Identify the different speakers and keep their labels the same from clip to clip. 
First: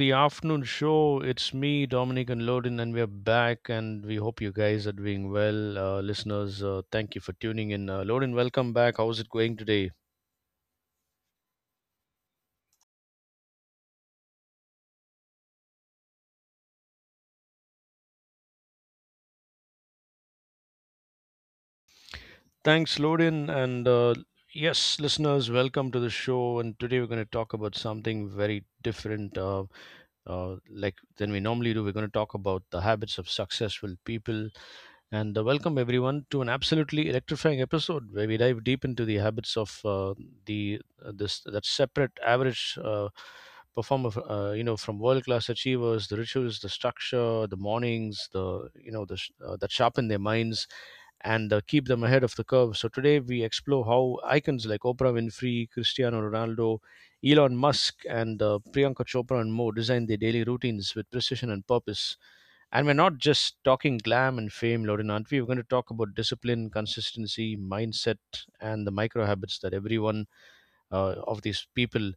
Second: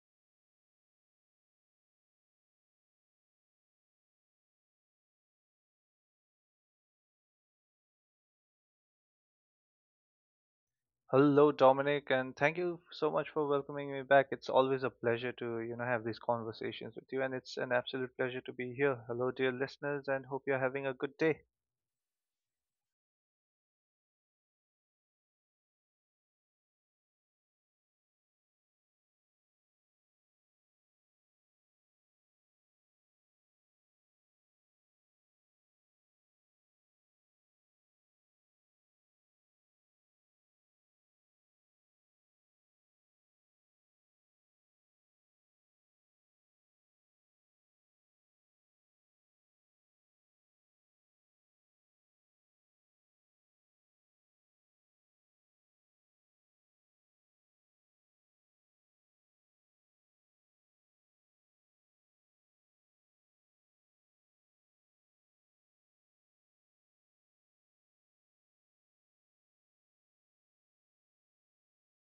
Speaker 1: the afternoon show. It's me, Dominic and Loden, and we're back. And we hope you guys are doing well, listeners. Thank you for tuning in. Loden, welcome back. How's it going today?
Speaker 2: Hello, Dominic, and thank you so much for welcoming me back. It's always a pleasure to, you know, have these conversations with you, and it's an absolute pleasure to be here. Hello, dear listeners, and hope you're having a good day.
Speaker 1: Thanks, Loden, and yes, listeners, welcome to the show. And today we're going to talk about something very different. Like than we normally do, we're going to talk about the habits of successful people. And welcome everyone to an absolutely electrifying episode where we dive deep into the habits of the this that separate average performer, you know, from world class achievers, the rituals, the structure, the mornings, the you know, that sharpen their minds and keep them ahead of the curve. So today we explore how icons like Oprah Winfrey, Cristiano Ronaldo, Elon Musk, and Priyanka Chopra and more design their daily routines with precision and purpose. And we're not just talking glam and fame, Lorin, aren't we? We're going to talk about discipline, consistency, mindset, and the micro habits that everyone of these people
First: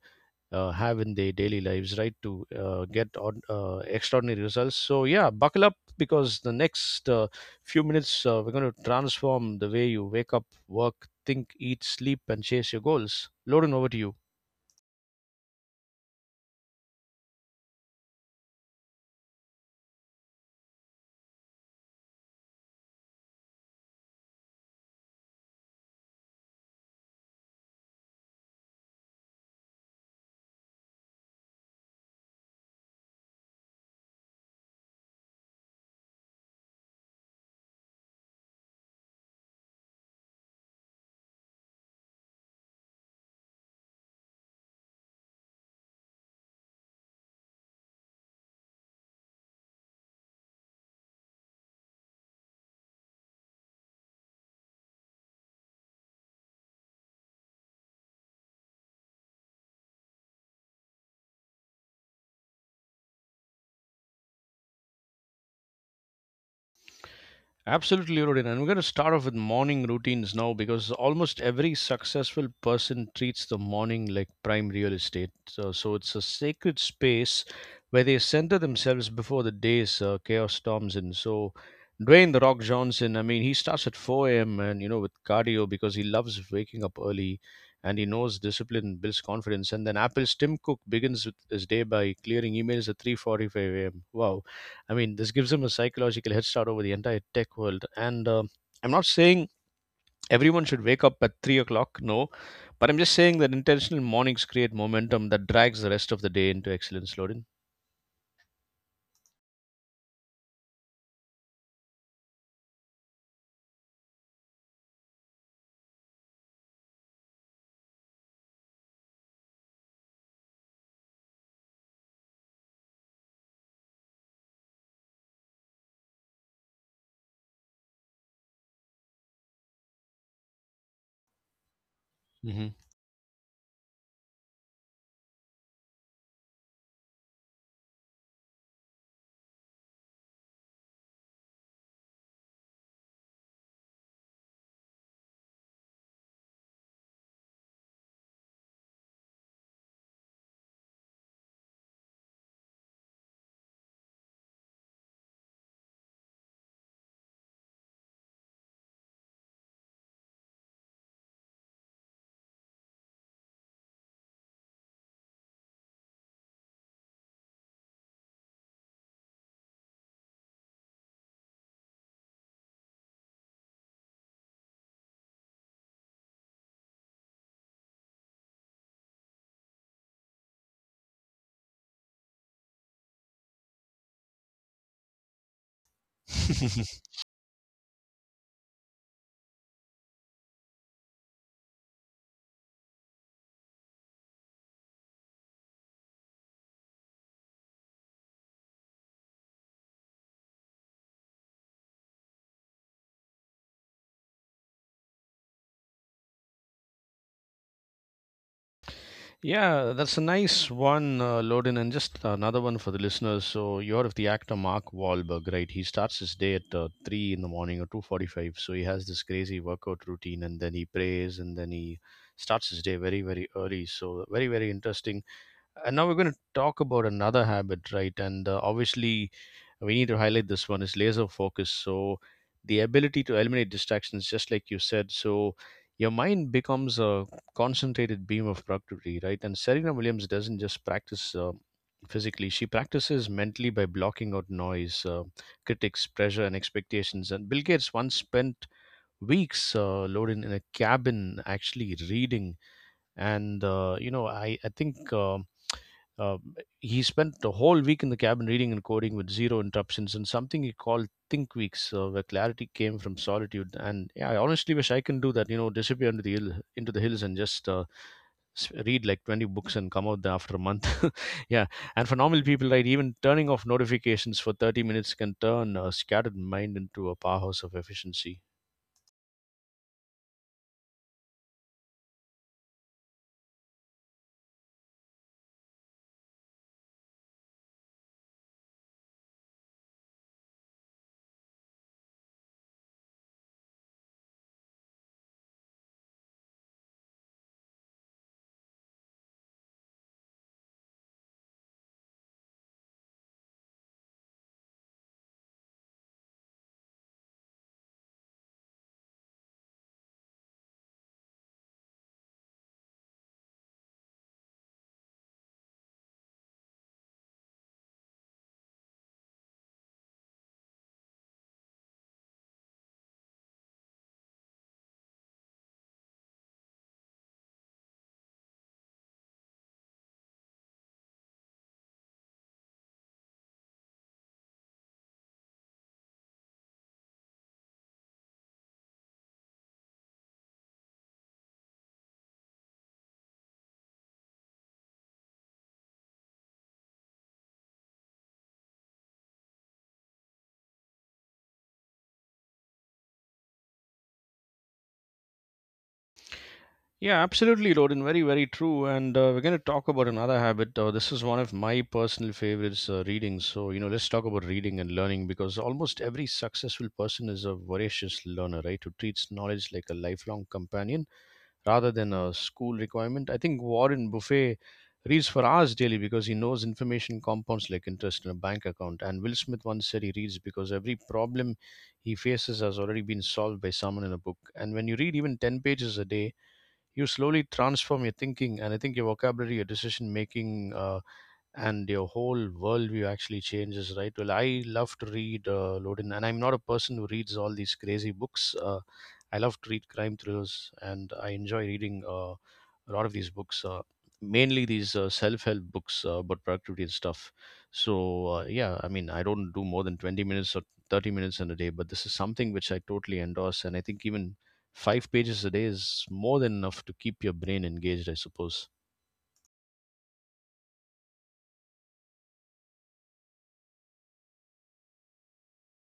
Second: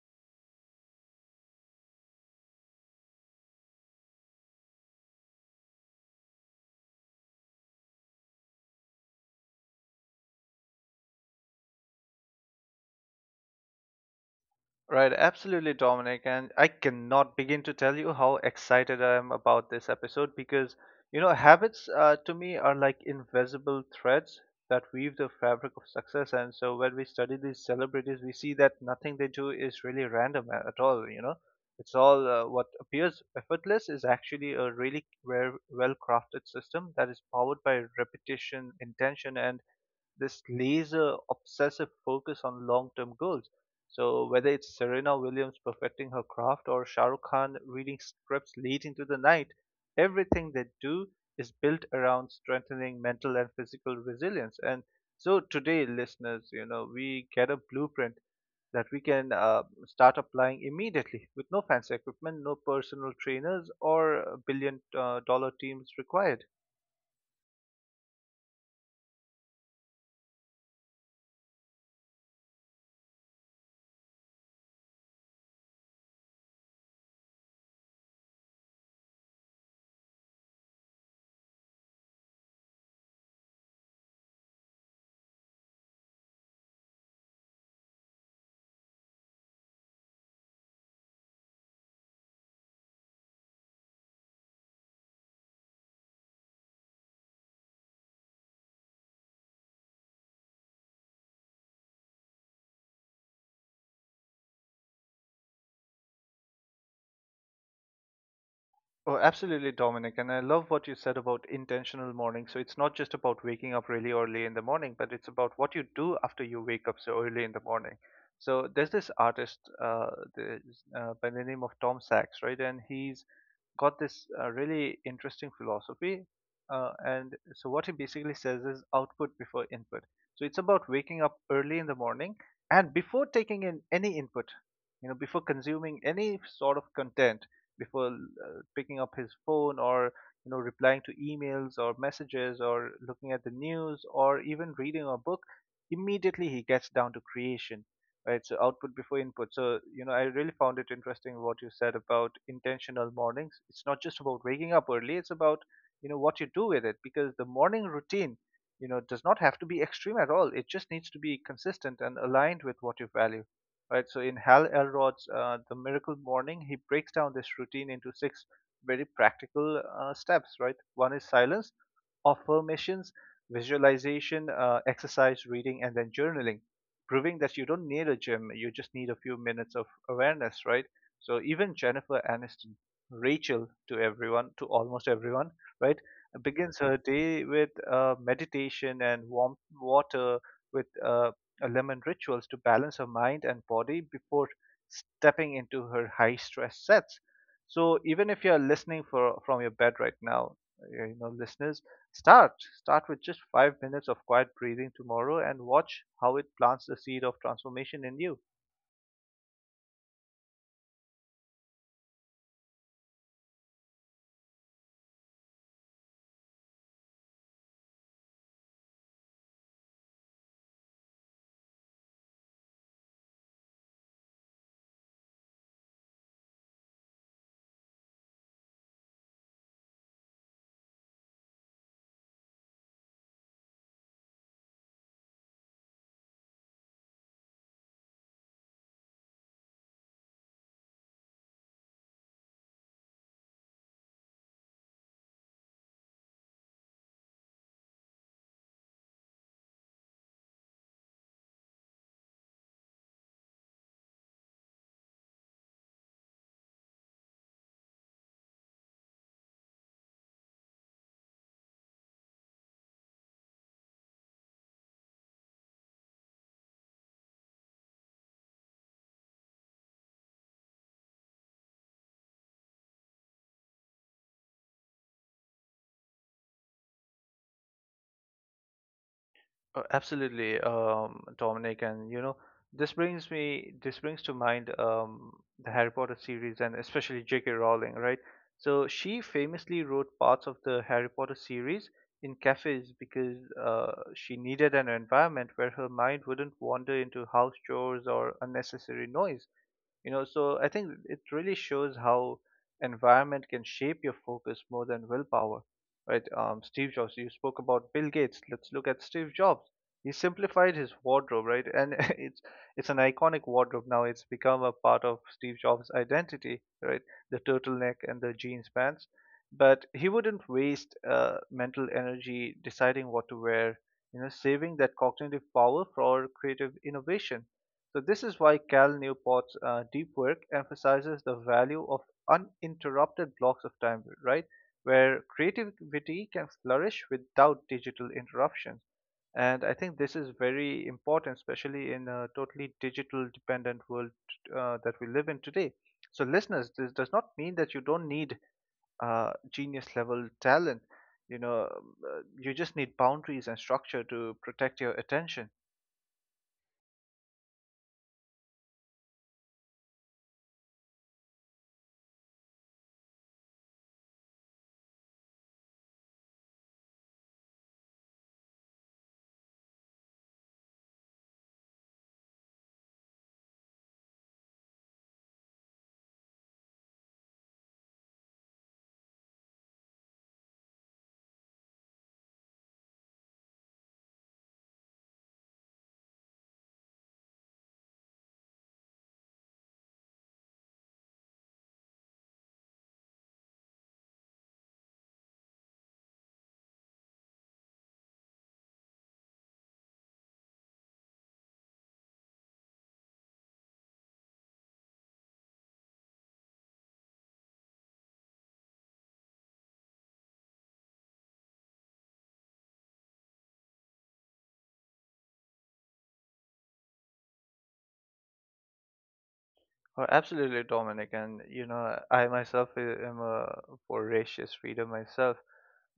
Speaker 1: have in their daily lives, right, to get on, extraordinary results. So, yeah, buckle up because the next few minutes we're going to transform the way you wake up, work, think, eat, sleep, and chase your goals. Lorin, over to you.
Speaker 2: Right, absolutely, Dominic. And I cannot begin to tell you how excited I am about this episode because, you know, habits to me are like invisible threads that weave the fabric of success. And so when we study these celebrities, we see that nothing they do is really random at all, you know. It's all what appears effortless is actually a really well crafted system that is powered by repetition, intention, and this laser obsessive focus on long-term goals. So whether it's Serena Williams perfecting her craft or Shah Rukh Khan reading scripts late into the night, everything they do is built around strengthening mental and physical resilience. And so today, listeners, you know, we get a blueprint that we can start applying immediately with no fancy equipment, no personal trainers, or billion dollar teams required.
Speaker 1: Absolutely, Rodin. And we're going to start off with morning routines now because almost every successful person treats the morning like prime real estate. So it's a sacred space where they center themselves before the day's chaos storms in. So, Dwayne the Rock Johnson, I mean, he starts at 4 a.m. and, you know, with cardio because he loves waking up early and he knows discipline builds confidence. And then Apple's Tim Cook begins with his day by clearing emails at 3:45 a.m. Wow. I mean, this gives them a psychological head start over the entire tech world. And I'm not saying everyone should wake up at 3 o'clock, no, but I'm just saying that intentional mornings create momentum that drags the rest of the day into excellence, Lorin.
Speaker 2: Oh, absolutely, Dominic. And I love what you said about intentional morning. So it's not just about waking up really early in the morning, but it's about what you do after you wake up so early in the morning. So there's this artist uh, the, by the name of Tom Sachs, right? And he's got this really interesting philosophy. And so what he basically says is output before input. So it's about waking up early in the morning
Speaker 1: Hmm.
Speaker 2: and before taking in any input, you know, before consuming any sort of content, before picking up his phone or you know replying to emails or messages or looking at the news or even reading a book, immediately he gets down to creation, right? So output before input. So, you know, I really found it interesting what you said about intentional mornings. It's not just about waking up early, it's about, you know, what you do with it because the morning routine, you know, does not have to be extreme at all. It just needs to be consistent and aligned with what you value, right? So in Hal Elrod's The Miracle Morning, he breaks down this routine into six very practical steps, right? One is silence, affirmations, visualization, exercise, reading, and then journaling, proving that you don't need a gym, you just need a few minutes of awareness, right? So even Jennifer Aniston, Rachel to everyone, to almost everyone, right, begins her day with meditation and warm water with a lemon rituals to balance her mind and body before stepping into her high stress sets. So even if you're listening for from your bed right now, you know, listeners, Start. Start with just 5 minutes of quiet breathing tomorrow and watch how it plants the seed of transformation in you.
Speaker 1: Yeah, that's a nice one, Loden, and just another one for the listeners. So you heard of the actor Mark Wahlberg, right? He starts his day at three in the morning or 2:45. So he has this crazy workout routine, and then he prays, and then he starts his day very, very early. So very, very interesting. And now we're going to talk about another habit, right? And obviously we need to highlight this one is laser focus. So the ability to eliminate distractions, just like you said. So your mind becomes a concentrated beam of productivity, right? And Serena Williams doesn't just practice physically, she practices mentally by blocking out noise, critics, pressure, and expectations. And Bill Gates once spent weeks loaded in a cabin actually reading and you know I think uh, he spent the whole week in the cabin reading and coding with zero interruptions and something he called think weeks, where clarity came from solitude. And yeah, I honestly wish I can do that, you know, disappear into hill, into the hills and just read like 20 books and come out there after a month. Yeah. And for normal people, right, even turning off notifications for 30 minutes can turn a scattered mind into a powerhouse of efficiency.
Speaker 2: Absolutely, Dominic, and you know this brings to mind the Harry Potter series and especially J.K. Rowling, right? So she famously wrote parts of the Harry Potter series in cafes because she needed an environment where her mind wouldn't wander into house chores or unnecessary noise. You know, so I think it really shows how environment can shape your focus more than willpower, right? Steve jobs, you spoke about Bill Gates, let's look at Steve Jobs. He simplified his wardrobe, right? And it's an iconic wardrobe now. It's become a part of Steve Jobs identity, right? The turtleneck and the jeans pants, but he wouldn't waste mental energy deciding what to wear, you know, saving that cognitive power for creative innovation. So this is why Cal Newport's deep work emphasizes the value of uninterrupted blocks of time, right? Where creativity can flourish without digital interruptions. And I think this is very important, especially in a totally digital dependent world that we live in today. So, listeners, this does not mean that you don't need genius level talent. You know, you just need boundaries and structure to protect your attention.
Speaker 1: Yeah, absolutely, Rodin. Very, very true. And we're going to talk about another habit. This is one of my personal favorites, reading. So, you know, let's talk about reading and learning because almost every successful person is a voracious learner, right? Who treats knowledge like a lifelong companion rather than a school requirement. I think Warren Buffet reads for hours daily because he knows information compounds like interest in a bank account. And Will Smith once said he reads because every problem he faces has already been solved by someone in a book. And when you read even 10 pages a day, you slowly transform your thinking and I think your vocabulary, your decision making, and your whole worldview actually changes, right? Well, I love to read Lodin, and I'm not a person who reads all these crazy books. I love to read crime thrillers, and I enjoy reading a lot of these books, mainly these self-help books about productivity and stuff. So yeah, I mean, I don't do more than 20 minutes or 30 minutes in a day, but this is something which I totally endorse, and I think even five pages a day is more than enough to keep your brain engaged, I suppose.
Speaker 2: Oh, absolutely, Dominic. And you know, I myself am a voracious reader myself,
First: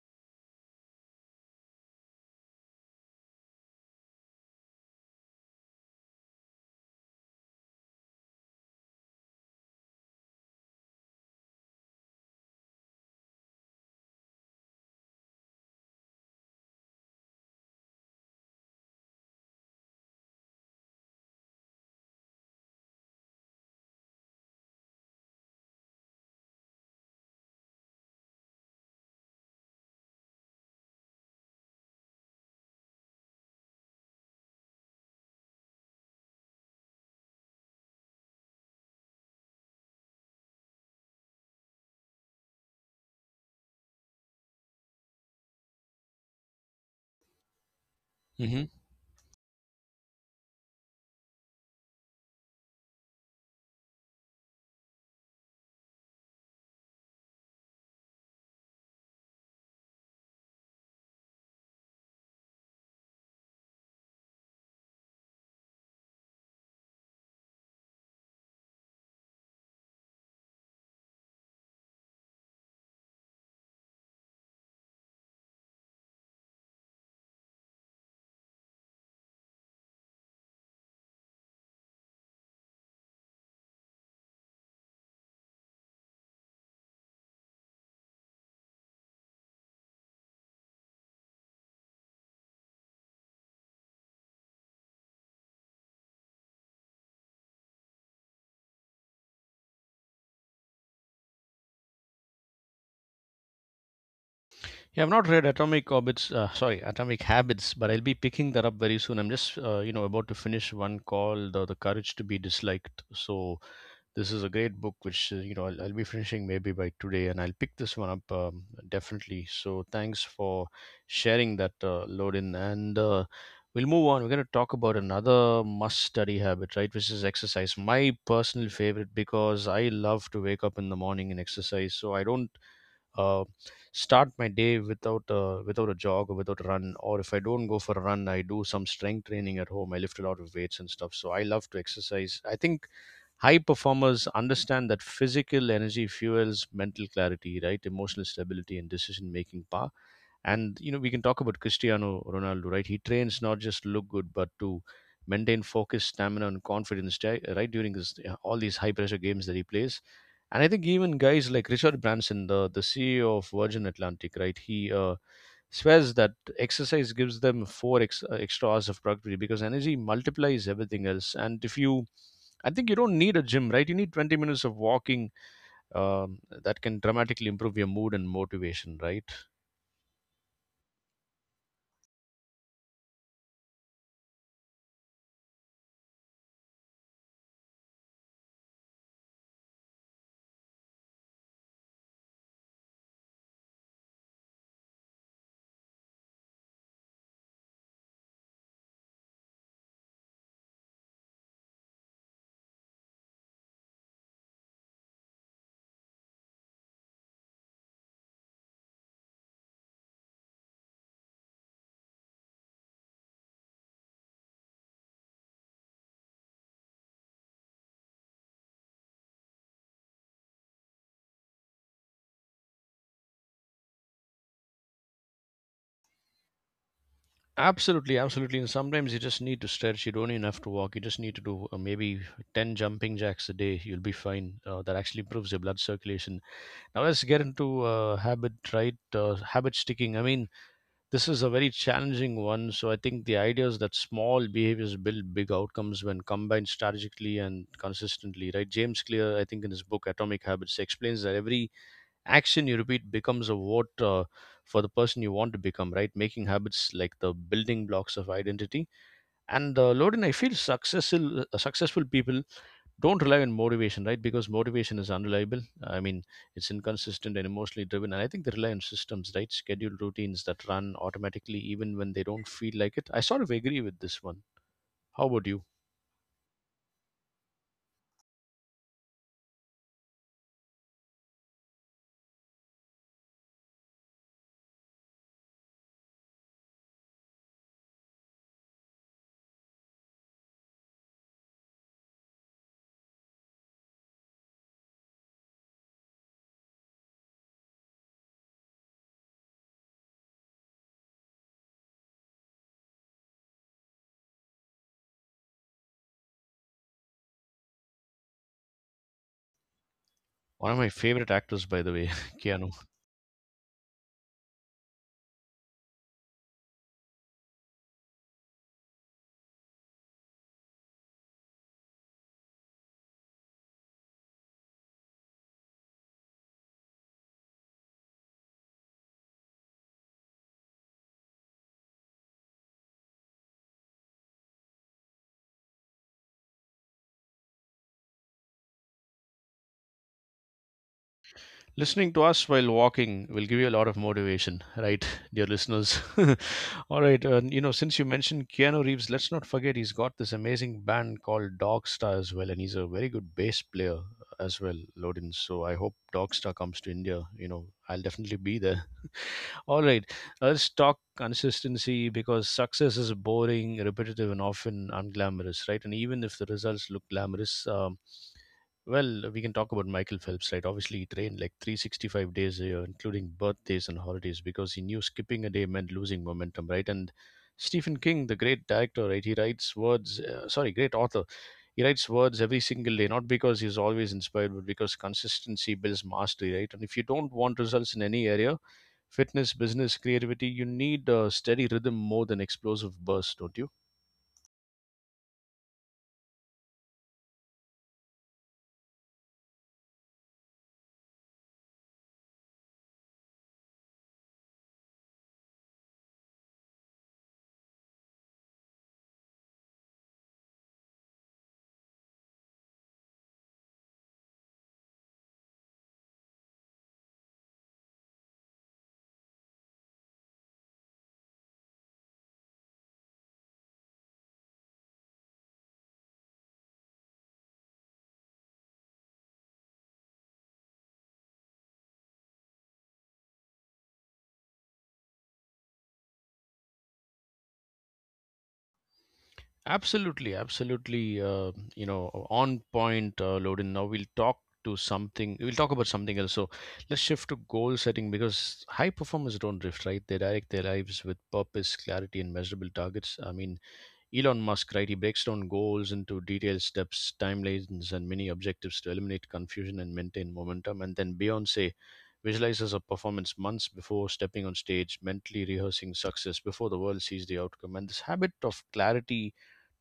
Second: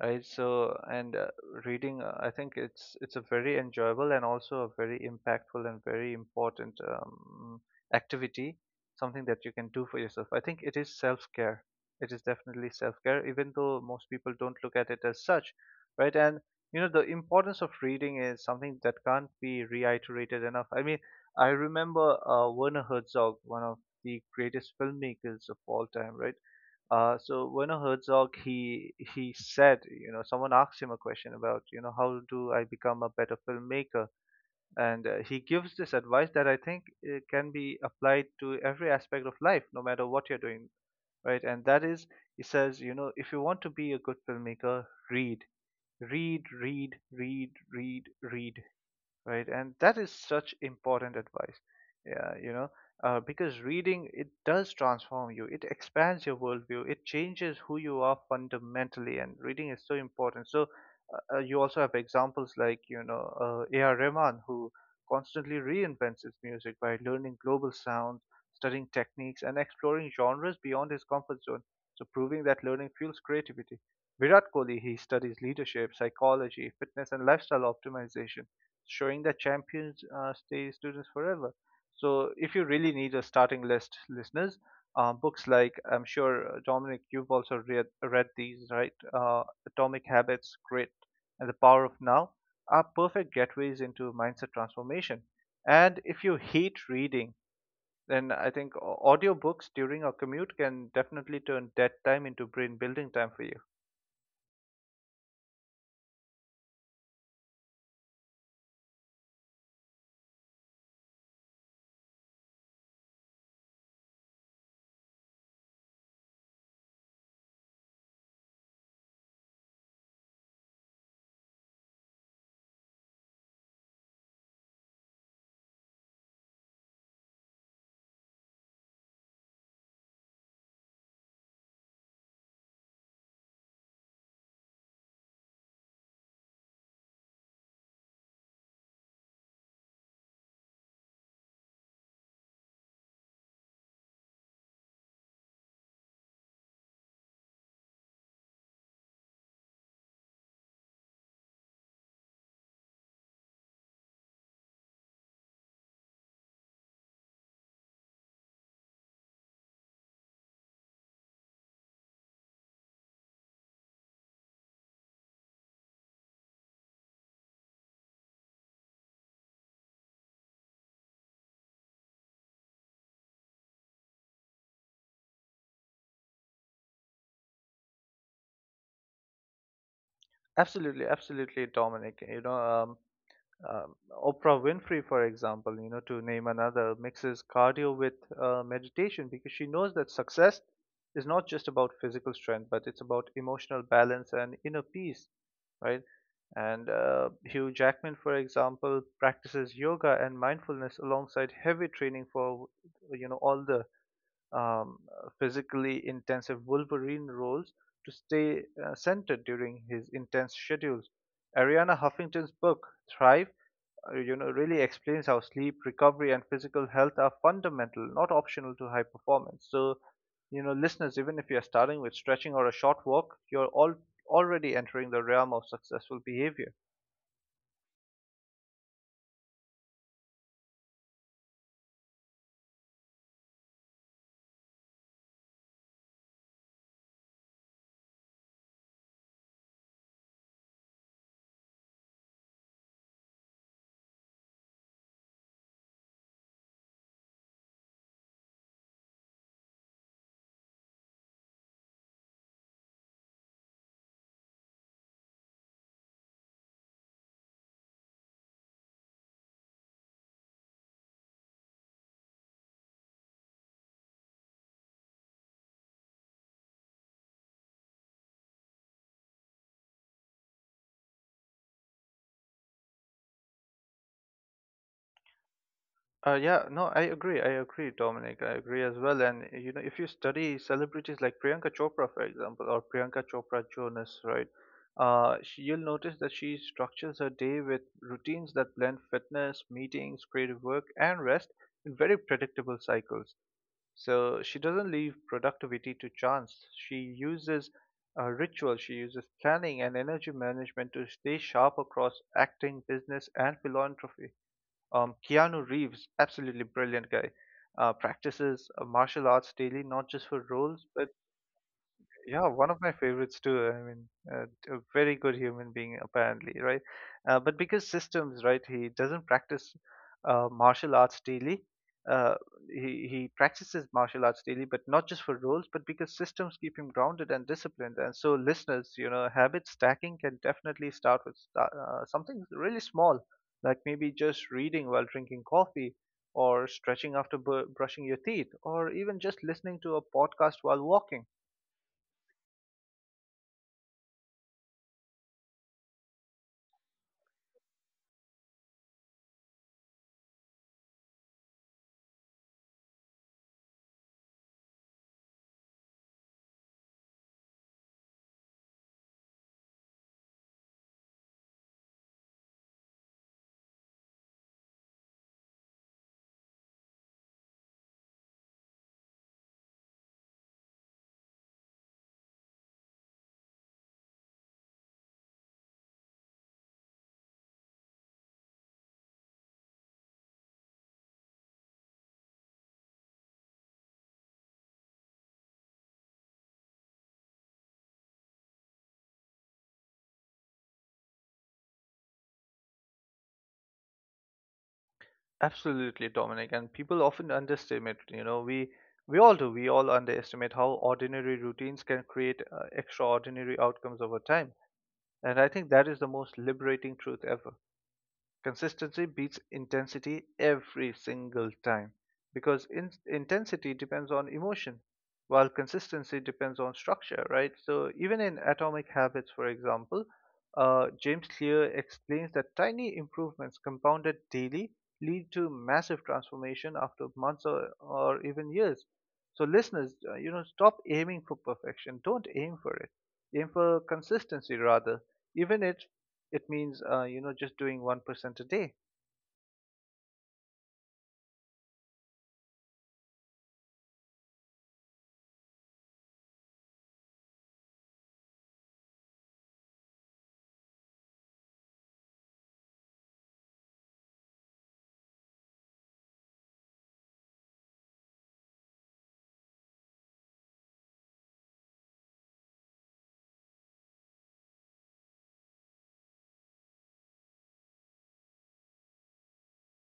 Speaker 2: right? So, and reading, I think it's a very enjoyable and also a very impactful and very important activity, something that you can do for yourself. I think it is self-care. It is definitely self-care, even though most people don't look at it as such, right? And you know, the importance of reading is something that can't be reiterated enough. I mean, I remember Werner Herzog, one of the greatest filmmakers of all time, right? So Werner Herzog, he said, you know, someone asked him a question about, you know, how do I become a better filmmaker? And he gives this advice that I think can be applied to every aspect of life, no matter what you're doing, right? And that is, he says, you know, if you want to be a good filmmaker, read, read, read, read, read, read, right? And that is such important advice. Yeah, you know, because reading it does transform you. It expands your worldview. It changes who you are fundamentally, and reading is so important. So you also have examples like you know A.R. Rahman, who constantly reinvents his music by learning global sounds, studying techniques, and exploring genres beyond his comfort zone. So proving that learning fuels creativity. Virat Kohli, he studies leadership, psychology, fitness, and lifestyle optimization, showing that champions stay students forever. So if you really need a starting list, listeners, books like, I'm sure Dominic, you've also read these, right? Atomic Habits, Grit, and The Power of Now are perfect gateways into mindset transformation. And if you hate reading, then I think audiobooks during a commute can definitely turn dead time into brain building time for you.
Speaker 1: Yeah, I've not read Atomic Orbits, sorry, Atomic Habits, but I'll be picking that up very soon. I'm just, you know, about to finish one called The Courage to be Disliked. So this is a great book, which, you know, I'll be finishing maybe by today, and I'll pick this one up definitely. So thanks for sharing that, Lorin. And we'll move on. We're going to talk about another must-study habit, right, which is exercise. My personal favorite because I love to wake up in the morning and exercise. So I don't uh, start my day without without a jog or without a run. Or if I don't go for a run, I do some strength training at home. I lift a lot of weights and stuff, so I love to exercise. I think high performers understand that physical energy fuels mental clarity, right? Emotional stability and decision making power. And you know, we can talk about Cristiano Ronaldo, right? He trains not just to look good, but to maintain focus, stamina, and confidence, right? During his, yeah, all these high pressure games that he plays. And I think even guys like Richard Branson, the CEO of Virgin Atlantic, right? He swears that exercise gives them four extra hours of productivity because energy multiplies everything else. And if you, I think you don't need a gym, right? You need 20 minutes of walking that can dramatically improve your mood and motivation, right?
Speaker 2: Absolutely, absolutely, Dominic. You know, um, um, Oprah Winfrey, for example, you know, to name another, mixes cardio with meditation because she knows that success is not just about physical strength, but it's about emotional balance and inner peace, right? And Hugh Jackman, for example, practices yoga and mindfulness alongside heavy training for, you know, all the um, physically intensive Wolverine roles to stay centered during his intense schedules. Ariana Huffington's book, Thrive, you know, really explains how sleep, recovery, and physical health are fundamental, not optional to high performance. So, you know, listeners, even if you're starting with stretching or a short walk, you're all already entering the realm of successful behavior.
Speaker 1: Absolutely, absolutely. And sometimes you just need to stretch. You don't even have to walk. You just need to do maybe 10 jumping jacks a day. You'll be fine. That actually improves your blood circulation. Now let's get into habit, right? Habit sticking. I mean, this is a very challenging one. So I think the idea is that small behaviors build big outcomes when combined strategically and consistently, right? James Clear, I think in his book Atomic Habits, explains that every action you repeat becomes a vote for the person you want to become, right? Making habits like the building blocks of identity. And Lodin, I feel successful people don't rely on motivation, right? Because motivation is unreliable. I mean, it's inconsistent and emotionally driven. And I think they rely on systems, right? Scheduled routines that run automatically even when they don't feel like it. I sort of agree with this one. How about you?
Speaker 2: Yeah, no, I agree. I agree, Dominic. I agree as well. And you know, if you study celebrities like Priyanka Chopra, for example, or Priyanka Chopra Jonas, right? She, you'll notice that she structures her day with routines that blend fitness, meetings, creative work, and rest in very predictable cycles. So she doesn't leave productivity to chance. She uses ritual, she uses planning and energy management to stay sharp across acting, business, and philanthropy. Keanu Reeves, absolutely brilliant guy, practices martial arts daily, not just for
Speaker 1: One of
Speaker 2: roles,
Speaker 1: my
Speaker 2: but
Speaker 1: favorite actors, by the way,
Speaker 2: yeah, one
Speaker 1: Keanu.
Speaker 2: of my favorites too. I mean, uh, a very good human being apparently, right? But because systems, right? He doesn't practice martial arts daily. Uh, he practices martial arts daily, but not just for roles, but because systems keep him grounded and disciplined. And so, listeners, you know, habit stacking can definitely start with sta something really small, like maybe just reading while drinking coffee, or stretching after br brushing your teeth, or even just listening to a podcast while walking.
Speaker 1: Listening to us while walking will give you a lot of motivation, right, dear listeners? All right, you know, since you mentioned Keanu Reeves, let's not forget he's got this amazing band called Dogstar as well, and he's a very good bass player as well, Lodin. So I hope Dogstar comes to India. You know, I'll definitely be there. All right, let's talk consistency because success is boring, repetitive, and often unglamorous, right? And even if the results look glamorous, well, we can talk about Michael Phelps, right? Obviously, he trained like 365 days a year, including birthdays and holidays, because he knew skipping a day meant losing momentum, right? And Stephen King, the great director, right? He writes words, sorry, great author. He writes words every single day, not because he's always inspired, but because consistency builds mastery, right? And if you don't want results in any area, fitness, business, creativity, you need a steady rhythm more than explosive bursts, don't you?
Speaker 2: Absolutely, Dominic, and people often underestimate, you know, we all do. We all underestimate how ordinary routines can create extraordinary outcomes over time. And I think that is the most liberating truth ever. Consistency beats intensity every single time because intensity depends on emotion while consistency depends on structure, right? So, even in Atomic Habits, for example, James Clear explains that tiny improvements compounded daily lead to massive transformation after months or even years. So, listeners, you know, stop aiming for perfection. Don't aim for it. Aim for consistency rather, even if it means you know just doing 1% a day.
Speaker 1: Absolutely, absolutely. You know, on point, Lodin. Now we'll talk to something. We'll talk about something else. So let's shift to goal setting because high performers don't drift, right? They direct their lives with purpose, clarity, and measurable targets. I mean, Elon Musk, right, he breaks down goals into detailed steps, timelines, and mini objectives to eliminate confusion and maintain momentum. And then Beyonce visualizes her performance months before stepping on stage, mentally rehearsing success before the world sees the outcome. And this habit of clarity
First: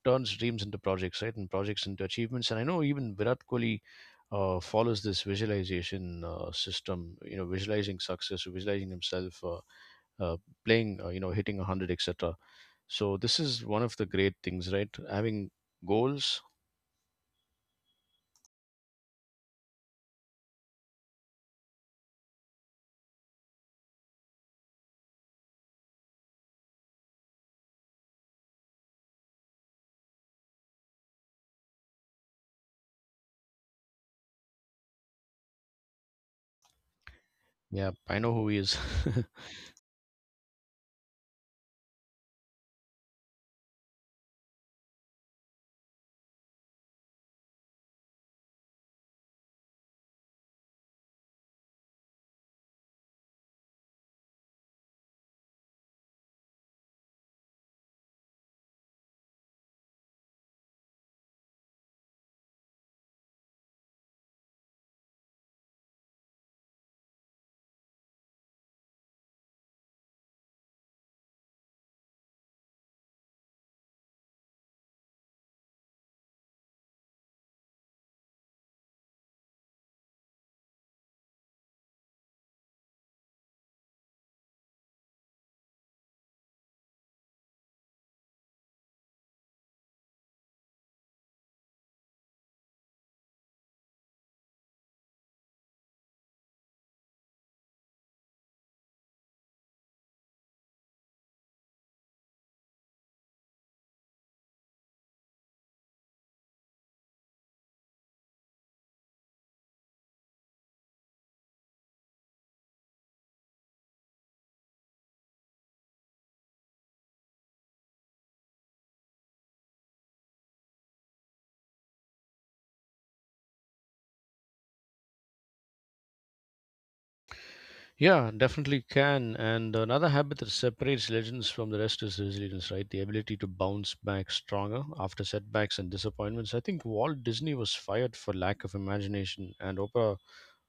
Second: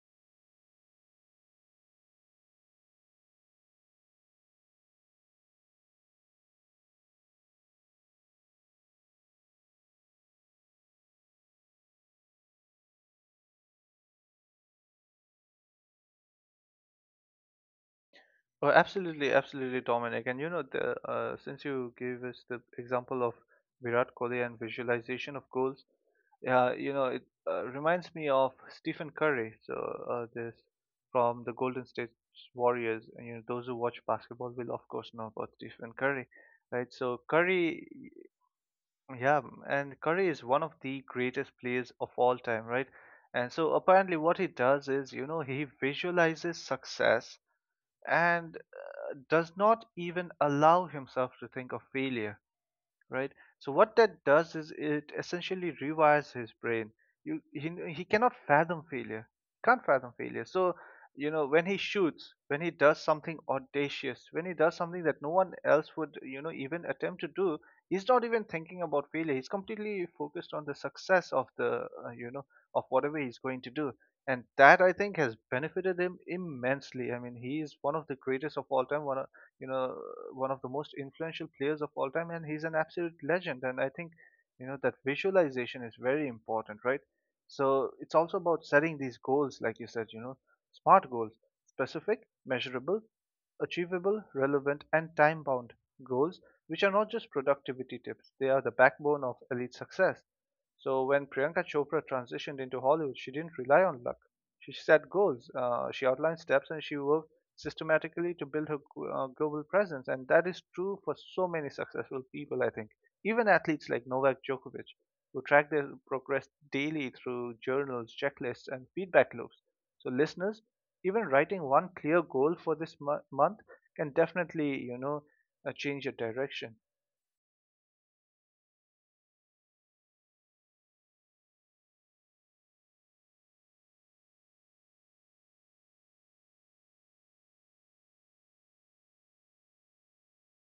Speaker 1: turns dreams into projects, right, and projects into achievements. And I know even Virat Kohli follows this visualization system, you know, visualizing success, visualizing himself uh, playing, you know, hitting 100, etc. So this is one of the great things, right? Having goals.
Speaker 2: Oh, absolutely, absolutely, Dominic. And you know the since you gave us the example of Virat Kohli and visualization of goals, yeah, you know it reminds me of Stephen Curry. So this from the Golden State Warriors, and you know those who watch basketball will of course know about Stephen Curry, right? So Curry.
Speaker 1: Yeah, I know who he is.
Speaker 2: Yeah, and Curry is one of the greatest players of all time, right? And so apparently, what he does is, you know, he visualizes success and does not even allow himself to think of failure, right? So what that does is it essentially rewires his brain. He cannot fathom failure. Can't fathom failure. So you know when he shoots, when he does something audacious, when he does something that no one else would, you know, even attempt to do, he's not even thinking about failure. He's completely focused on the success of the of whatever he's going to do. And that I think has benefited him immensely. I mean, he is one of the greatest of all time, you know, one of the most influential players of all time, and he's an absolute legend. And I think, you know, that visualization is very important, right? So it's also about setting these goals, like you said, you know, smart goals, specific, measurable, achievable, relevant, and time bound goals, which are not just productivity tips, they are the backbone of elite success. So when Priyanka Chopra transitioned into Hollywood, she didn't rely on luck. She set goals, she outlined steps, and she worked systematically to build her global presence. And that is true for so many successful people, I think. Even athletes like Novak Djokovic, who track their progress daily through journals, checklists, and feedback loops. So, listeners, even writing one clear goal for this month can definitely, you know, change your direction.
Speaker 1: Yeah, definitely can. And another habit that separates legends from the rest is resilience, right? The ability to bounce back stronger after setbacks and disappointments. I think Walt Disney was fired for lack of imagination, and Oprah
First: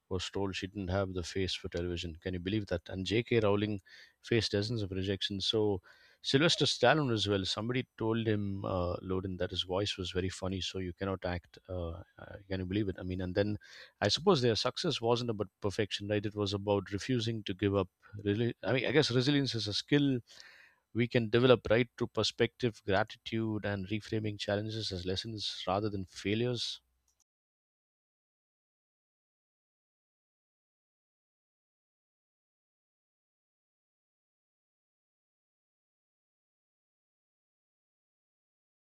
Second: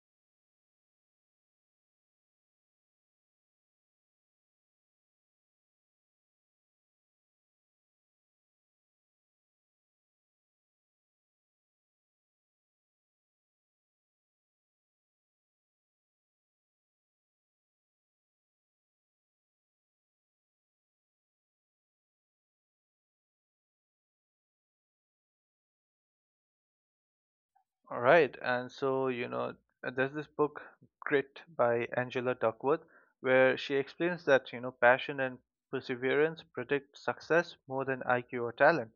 Speaker 1: was told she didn't have the face for television. Can you believe that? And J.K. Rowling faced dozens of rejections. So Sylvester Stallone as well. Somebody told him, Loden, that his voice was very funny, so you cannot act. Can you believe it? I mean, and then I suppose their success wasn't about perfection, right? It was about refusing to give up. Really, I mean, I guess resilience is a skill we can develop, right? Through perspective, gratitude, and reframing challenges as lessons rather than failures.
Speaker 2: All right, and so you know, there's this book Grit by Angela Duckworth, where she explains that you know passion and perseverance predict success more than IQ or talent,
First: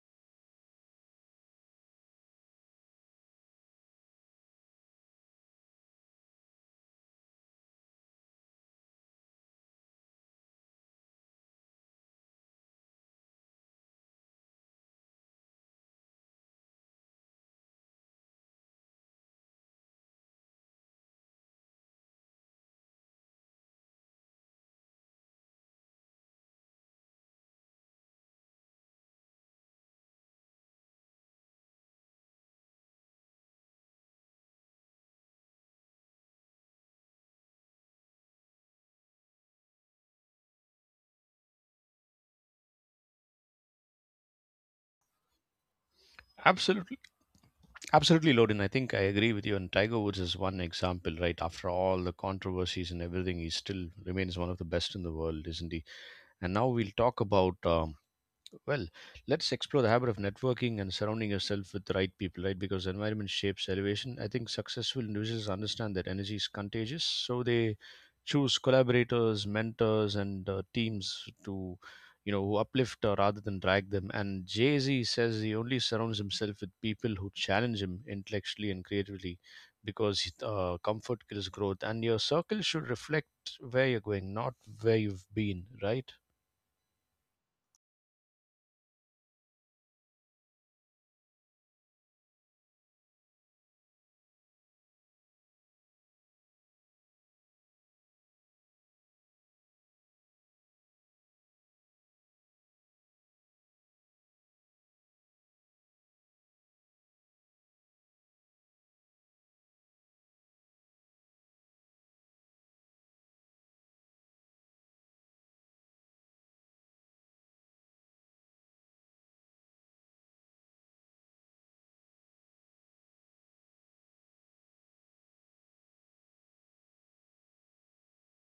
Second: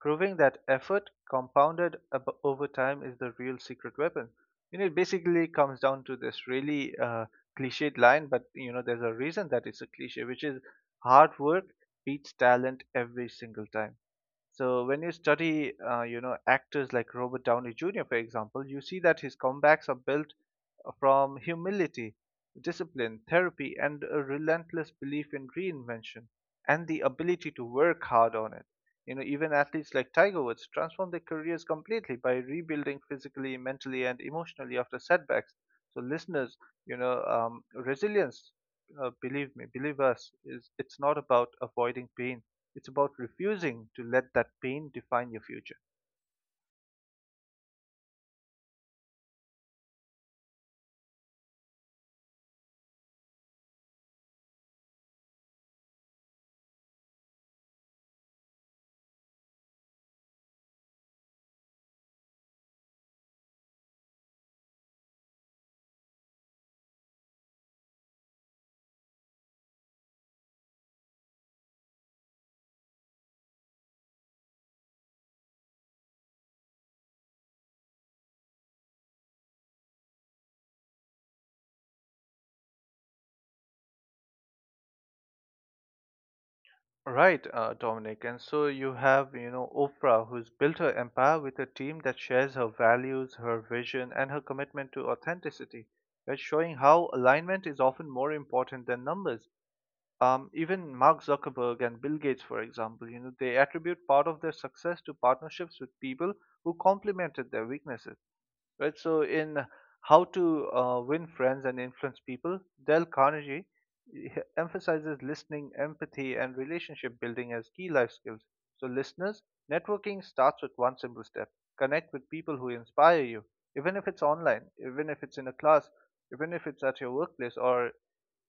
Speaker 2: proving that effort compounded over time is the real secret weapon. You know, it basically comes down to this really cliched line, but you know, there's a reason that it's a cliche, which is hard work beats talent every single time. So when you study, you know, actors like Robert Downey Jr., for example, you see that his comebacks are built from humility, discipline, therapy, and a relentless belief in reinvention and the ability to work hard on it. You know, even athletes like Tiger Woods transform their careers completely by rebuilding physically, mentally, and emotionally after setbacks. So, listeners, you know, resilience, believe me, believe us, is it's not about avoiding pain. It's about refusing to let that pain define your future.
Speaker 1: Absolutely, absolutely, Loden. I think I agree with you. And Tiger Woods is one example, right? After all the controversies and everything, he still remains one of the best in the world, isn't he? And now we'll talk about well, let's explore the habit of networking and surrounding yourself with the right people, right? Because environment shapes elevation. I think successful individuals understand that energy is contagious, so they choose collaborators, mentors, and teams to, you know, who uplift rather than drag them. And Jay Z says he only surrounds himself with people who challenge him intellectually and creatively, because comfort kills growth. And your circle should reflect where you're going, not where you've been, right?
Speaker 2: Right, Dominic. And so you have, you know, Oprah, who's built her empire with a team that shares her values, her vision, and her commitment to authenticity, right? Showing how alignment is often more important than numbers. Even Mark Zuckerberg and Bill Gates, for example, you know, they attribute part of their success to partnerships with people who complemented their weaknesses, right? So in How to Win Friends and Influence People, Dale Carnegie emphasizes listening, empathy, and relationship building as key life skills. So listeners, networking starts with one simple step: connect with people who inspire you, even if it's online, even if it's in a class, even if it's at your workplace, or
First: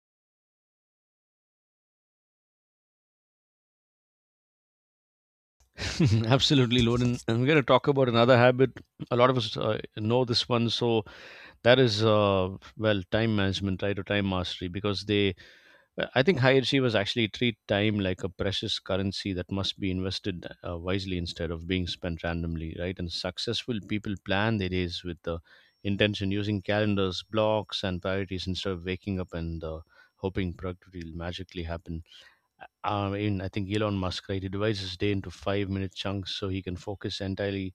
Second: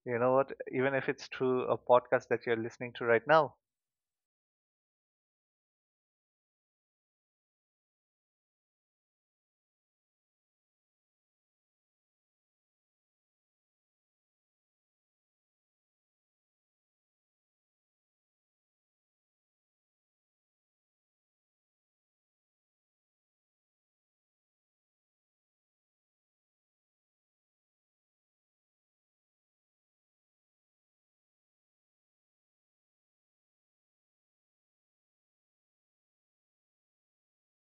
Speaker 2: you know what, even if it's through a podcast that you're listening to right now.
Speaker 1: Absolutely, Loden. And we're going to talk about another habit. A lot of us know this one. So that is, well, time management, right, or time mastery, because I think high achievers actually treat time like a precious currency that must be invested wisely instead of being spent randomly, right? And successful people plan their days with the intention, using calendars, blocks, and priorities instead of waking up and hoping productivity will magically happen. I mean, I think Elon Musk, right? He divides his day into five-minute chunks so he can focus entirely,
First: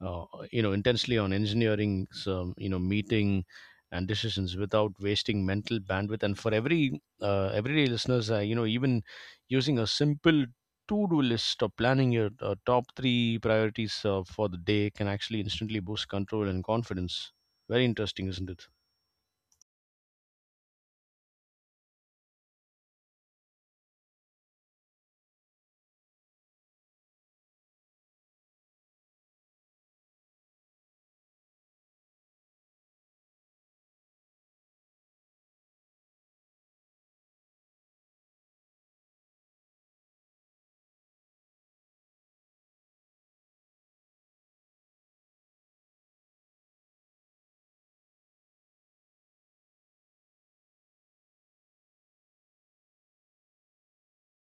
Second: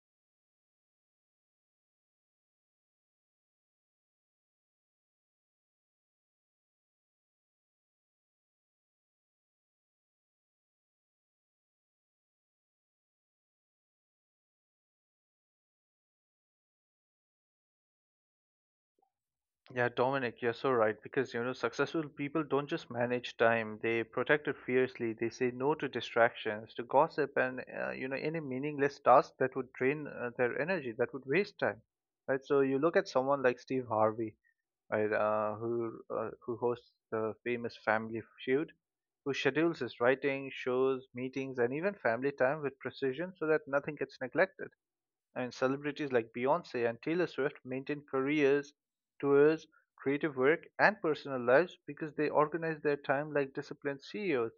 Speaker 1: uh, you know, intensely on engineering, some, you know, meeting and decisions without wasting mental bandwidth. And for every everyday listeners, you know, even using a simple to-do list or planning your top three priorities for the day can actually instantly boost control and confidence. Very interesting, isn't it?
Speaker 2: Yeah, Dominic, you're so right because you know successful people don't just manage time; they protect it fiercely. They say no to distractions, to gossip, and you know any meaningless task that would drain their energy, that would waste time. Right. So you look at someone like Steve Harvey, right, who hosts the famous Family Feud, who schedules his writing, shows, meetings, and even family time with precision so that nothing gets neglected, and celebrities like Beyonce and Taylor Swift maintain careers, tours, creative work, and personal lives because they organize their time like disciplined CEOs.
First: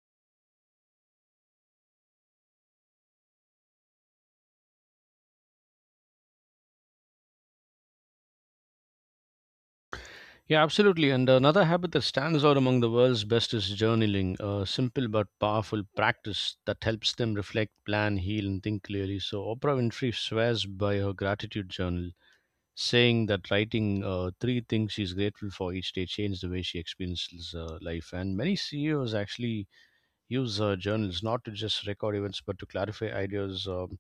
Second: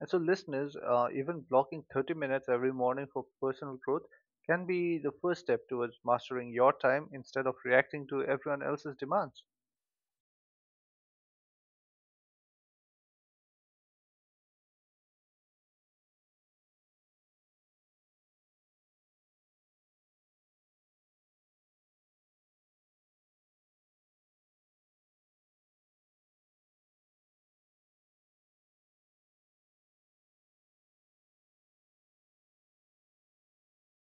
Speaker 2: And so, listeners, even blocking 30 minutes every morning for personal growth can be the first step towards mastering your time instead of reacting to everyone else's demands.
Speaker 1: Yeah, absolutely. And another habit that stands out among the world's best is journaling, a simple but powerful practice that helps them reflect, plan, heal, and think clearly. So, Oprah Winfrey swears by her gratitude journal, saying that writing three things she's grateful for each day changed the way she experiences life. And many CEOs actually use journals not to just record events, but to clarify ideas.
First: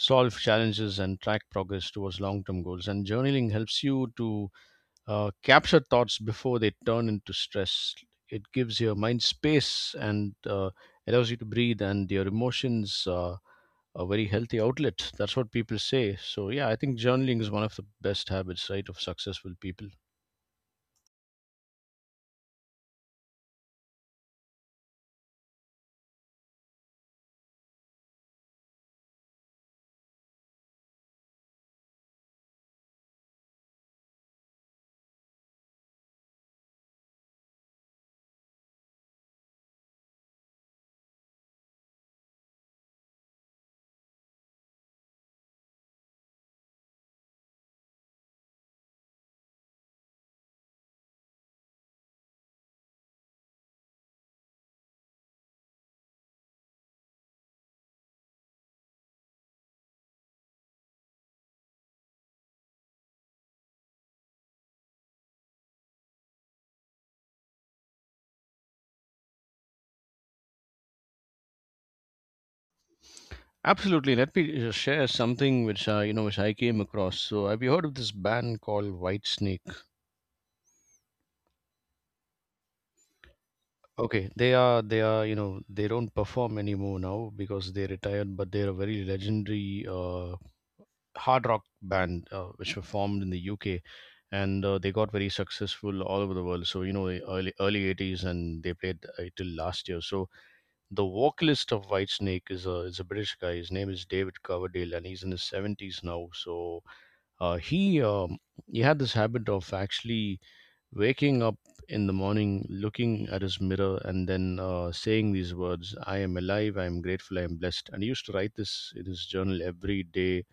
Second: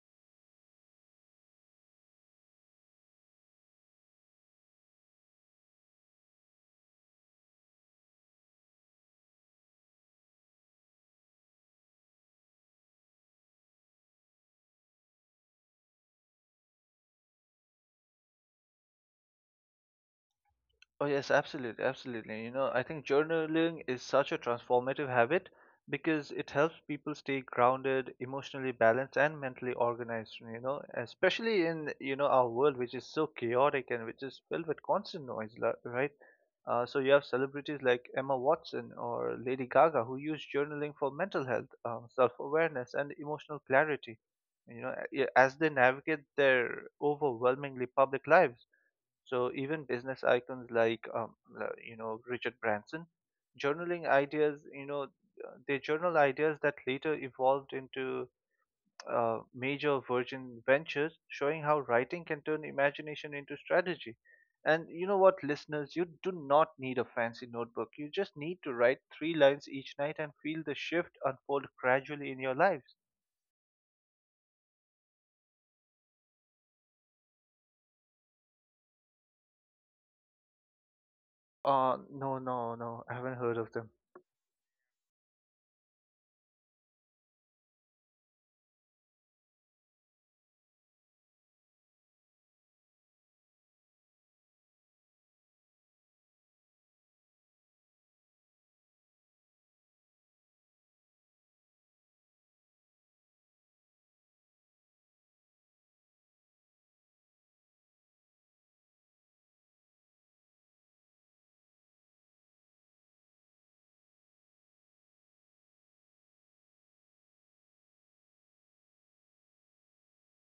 Speaker 1: Solve challenges and track progress towards long-term goals, and journaling helps you to capture thoughts before they turn into stress. It gives your mind space, and allows you to breathe, and your emotions a very healthy outlet. That's what people say. So, yeah, I think journaling is one of the best habits, right, of successful people.
Speaker 2: Oh yes, absolutely, absolutely. You know, I think journaling is such a transformative habit because it helps people stay grounded, emotionally balanced, and mentally organized, you know, especially in, you know, our world which is so chaotic and which is filled with constant noise, right? So you have celebrities like Emma Watson or Lady Gaga who use journaling for mental health, self-awareness, and emotional clarity, you know, as they navigate their overwhelmingly public lives. So even business icons like Richard Branson, journaling ideas, you know, they journal ideas that later evolved into major Virgin ventures, showing how writing can turn imagination into strategy. And you know what, listeners, you do not need a fancy notebook. You just need to write three lines each night and feel the shift unfold gradually in your lives.
Speaker 1: Absolutely. Let me share something which I, you know, which I came across. So, have you heard of this band called White Snake?
Speaker 2: No, no, no, I haven't heard of them.
Speaker 1: Okay, they are, you know, they don't perform anymore now because they retired, but they're a very legendary hard rock band which were formed in the UK, and they got very successful all over the world. So you know, the early eighties, and they played till last year. So the vocalist of Whitesnake is a British guy. His name is David Coverdale, and he's in his seventies now. So uh, he um, he had this habit of actually waking up in the morning, looking at his mirror, and then saying these words: "I am alive. I am grateful. I am blessed." And he used to write this in his journal every day,